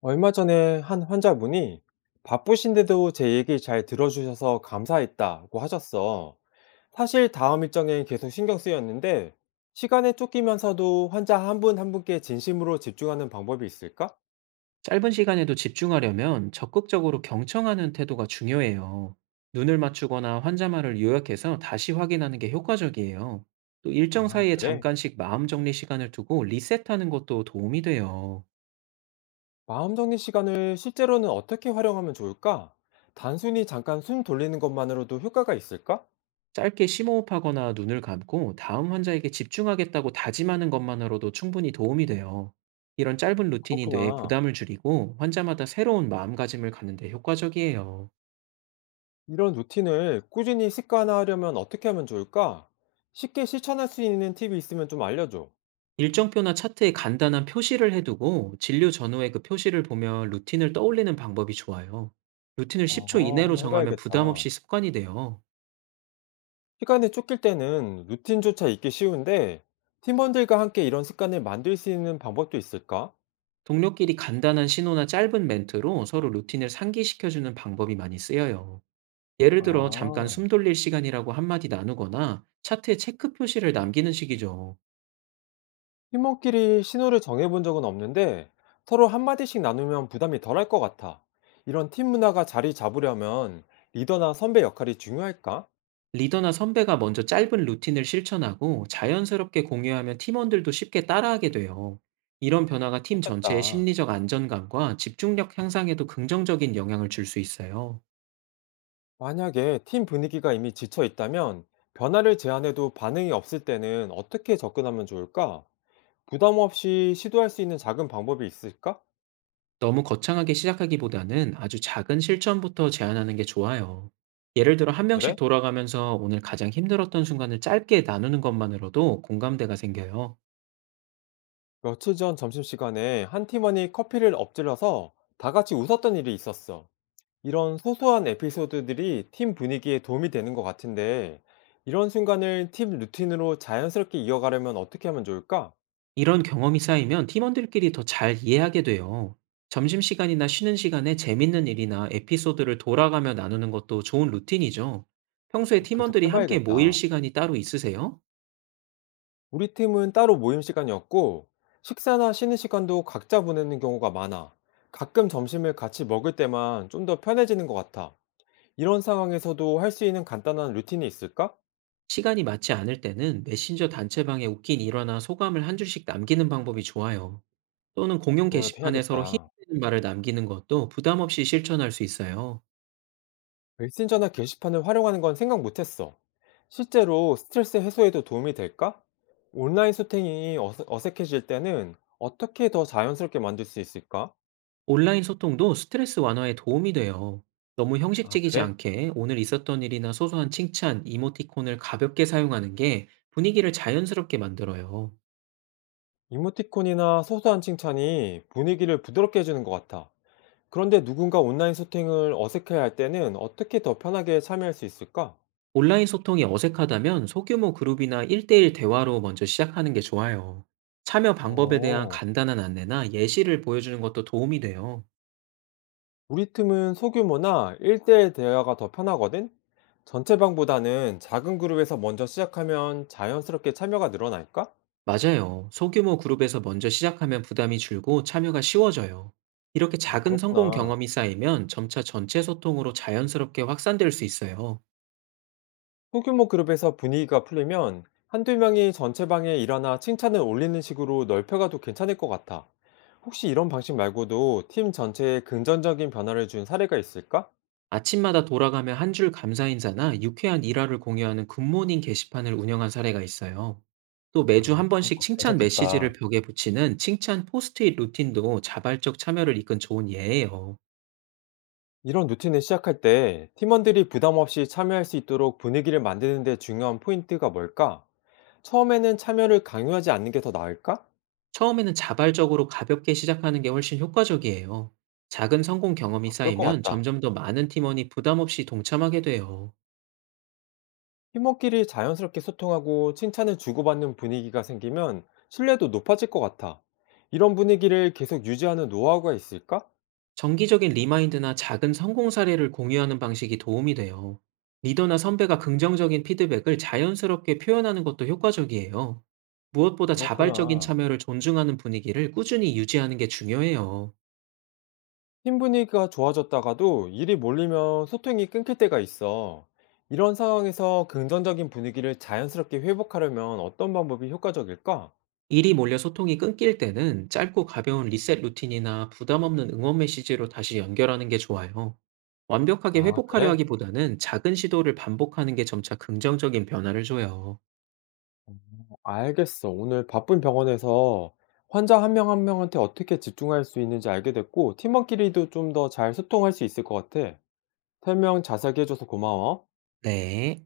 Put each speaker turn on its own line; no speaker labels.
얼마 전에 한 환자분이 바쁘신데도 제 얘기 잘 들어주셔서 감사했다고 하셨어. 사실 다음 일정에 계속 신경 쓰였는데 시간에 쫓기면서도 환자 한 분 한 분께 진심으로 집중하는 방법이 있을까?
짧은 시간에도 집중하려면 적극적으로 경청하는 태도가 중요해요. 눈을 맞추거나 환자 말을 요약해서 다시 확인하는 게 효과적이에요. 또 일정
아,
사이에
그래.
잠깐씩 마음 정리 시간을 두고 리셋하는 것도 도움이 돼요.
마음 정리 시간을 실제로는 어떻게 활용하면 좋을까? 단순히 잠깐 숨 돌리는 것만으로도 효과가 있을까?
짧게 심호흡하거나 눈을 감고 다음 환자에게 집중하겠다고 다짐하는 것만으로도 충분히 도움이 돼요. 이런 짧은 루틴이 뇌에
그렇구나.
부담을 줄이고 환자마다 새로운 마음가짐을 갖는 데 효과적이에요.
이런 루틴을 꾸준히 습관화하려면 어떻게 하면 좋을까? 쉽게 실천할 수 있는 팁이 있으면 좀 알려줘.
일정표나 차트에 간단한 표시를 해두고 진료 전후에 그 표시를 보며 루틴을 떠올리는 방법이 좋아요. 루틴을
아,
10초 이내로
한번 해
정하면
봐야겠다.
부담 없이 습관이 돼요.
시간에 쫓길 때는 루틴조차 잊기 쉬운데 팀원들과 함께 이런 습관을 만들 수 있는 방법도 있을까?
동료끼리 간단한 신호나 짧은 멘트로 서로 루틴을 상기시켜주는 방법이 많이 쓰여요. 예를 들어 잠깐
아.
숨 돌릴 시간이라고 한마디 나누거나 차트에 체크 표시를 남기는 식이죠.
팀원끼리 신호를 정해 본 적은 없는데 서로 한마디씩 나누면 부담이 덜할 것 같아. 이런 팀 문화가 자리 잡으려면 리더나 선배 역할이 중요할까?
리더나 선배가 먼저 짧은 루틴을 실천하고 자연스럽게 공유하면 팀원들도 쉽게 따라하게 돼요. 이런 변화가 팀 전체의
그렇겠다.
심리적 안정감과 집중력 향상에도 긍정적인 영향을 줄 수 있어요.
만약에 팀 분위기가 이미 지쳐 있다면 변화를 제안해도 반응이 없을 때는 어떻게 접근하면 좋을까? 부담 없이 시도할 수 있는 작은 방법이 있을까?
너무 거창하게 시작하기보다는 아주 작은 실천부터 제안하는 게 좋아요. 예를 들어 한 명씩
그래?
돌아가면서 오늘 가장 힘들었던 순간을 짧게 나누는 것만으로도 공감대가 생겨요.
며칠 전 점심시간에 한 팀원이 커피를 엎질러서 다 같이 웃었던 일이 있었어. 이런 소소한 에피소드들이 팀 분위기에 도움이 되는 것 같은데, 이런 순간을 팀 루틴으로 자연스럽게 이어가려면 어떻게 하면 좋을까?
이런 경험이 쌓이면 팀원들끼리 더 잘 이해하게 돼요. 점심시간이나 쉬는 시간에 재밌는 일이나 에피소드를 돌아가며 나누는 것도 좋은 루틴이죠. 평소에
어, 계속
팀원들이 함께 모일
해봐야겠다.
시간이 따로 있으세요?
우리 팀은 따로 모임 시간이었고, 식사나 쉬는 시간도 각자 보내는 경우가 많아. 가끔 점심을 같이 먹을 때만 좀 더 편해지는 것 같아. 이런 상황에서도 할 수 있는 간단한 루틴이 있을까?
시간이 맞지 않을 때는 메신저 단체방에 웃긴 일화나 소감을 한 줄씩 남기는 방법이 좋아요. 또는 공용
그거라도
게시판에 서로
해야겠다.
힘내는 말을 남기는 것도 부담 없이 실천할 수 있어요.
메신저나 게시판을 활용하는 건 생각 못했어. 실제로 스트레스 해소에도 도움이 될까? 온라인 소통이 어색해질 때는 어떻게 더 자연스럽게 만들 수 있을까?
온라인 소통도 스트레스 완화에 도움이 돼요. 너무
아,
형식적이지
그래?
않게 오늘 있었던 일이나 소소한 칭찬, 이모티콘을 가볍게 사용하는 게 분위기를 자연스럽게 만들어요.
이모티콘이나 소소한 칭찬이 분위기를 부드럽게 해주는 것 같아. 그런데 누군가 온라인 소통을 어색해할 때는 어떻게 더 편하게 참여할 수 있을까?
온라인 소통이 어색하다면 소규모 그룹이나 1대1 대화로 먼저 시작하는 게 좋아요. 참여 방법에 대한
어.
간단한 안내나 예시를 보여주는 것도 도움이 돼요.
우리 팀은 소규모나 1대일 대화가 더 편하거든? 전체방보다는 작은 그룹에서 먼저 시작하면 자연스럽게 참여가 늘어날까?
맞아요. 소규모 그룹에서 먼저 시작하면 부담이 줄고 참여가 쉬워져요. 이렇게
아,
작은 성공
그렇구나.
경험이 쌓이면 점차 전체 소통으로 자연스럽게 확산될 수 있어요.
소규모 그룹에서 분위기가 풀리면 한두 명이 전체방에 일어나 칭찬을 올리는 식으로 넓혀가도 괜찮을 것 같아. 혹시 이런 방식 말고도 팀 전체에 긍정적인 변화를 준 사례가 있을까?
아침마다 돌아가며 한 줄 감사 인사나 유쾌한 일화를 공유하는 굿모닝 게시판을 운영한 사례가 있어요. 또
아,
매주 한
그런
번씩
거
칭찬 메시지를
괜찮겠다.
벽에 붙이는 칭찬 포스트잇 루틴도 자발적 참여를 이끈 좋은 예예요.
이런 루틴을 시작할 때 팀원들이 부담 없이 참여할 수 있도록 분위기를 만드는 데 중요한 포인트가 뭘까? 처음에는 참여를 강요하지 않는 게 더 나을까?
처음에는 자발적으로 가볍게 시작하는 게 훨씬 효과적이에요. 작은 성공 경험이
아, 그럴 것
쌓이면
같다.
점점 더 많은 팀원이 부담 없이 동참하게 돼요.
팀원끼리 자연스럽게 소통하고 칭찬을 주고받는 분위기가 생기면 신뢰도 높아질 것 같아. 이런 분위기를 계속 유지하는 노하우가 있을까?
정기적인 리마인드나 작은 성공 사례를 공유하는 방식이 도움이 돼요. 리더나 선배가 긍정적인 피드백을 자연스럽게 표현하는 것도 효과적이에요. 무엇보다 자발적인
그렇구나.
참여를 존중하는 분위기를 꾸준히 유지하는 게 중요해요.
팀 분위기가 좋아졌다가도 일이 몰리면 소통이 끊길 때가 있어. 이런 상황에서 긍정적인 분위기를 자연스럽게 회복하려면 어떤 방법이 효과적일까?
일이 몰려 소통이 끊길 때는 짧고 가벼운 리셋 루틴이나 부담 없는 응원 메시지로 다시 연결하는 게 좋아요. 완벽하게
아,
회복하려
그래?
하기보다는 작은 시도를 반복하는 게 점차 긍정적인 변화를 줘요.
알겠어. 오늘 바쁜 병원에서 환자 한 명 한 명한테 어떻게 집중할 수 있는지 알게 됐고 팀원끼리도 좀 더 잘 소통할 수 있을 것 같아. 설명 자세하게 해 줘서 고마워.
네.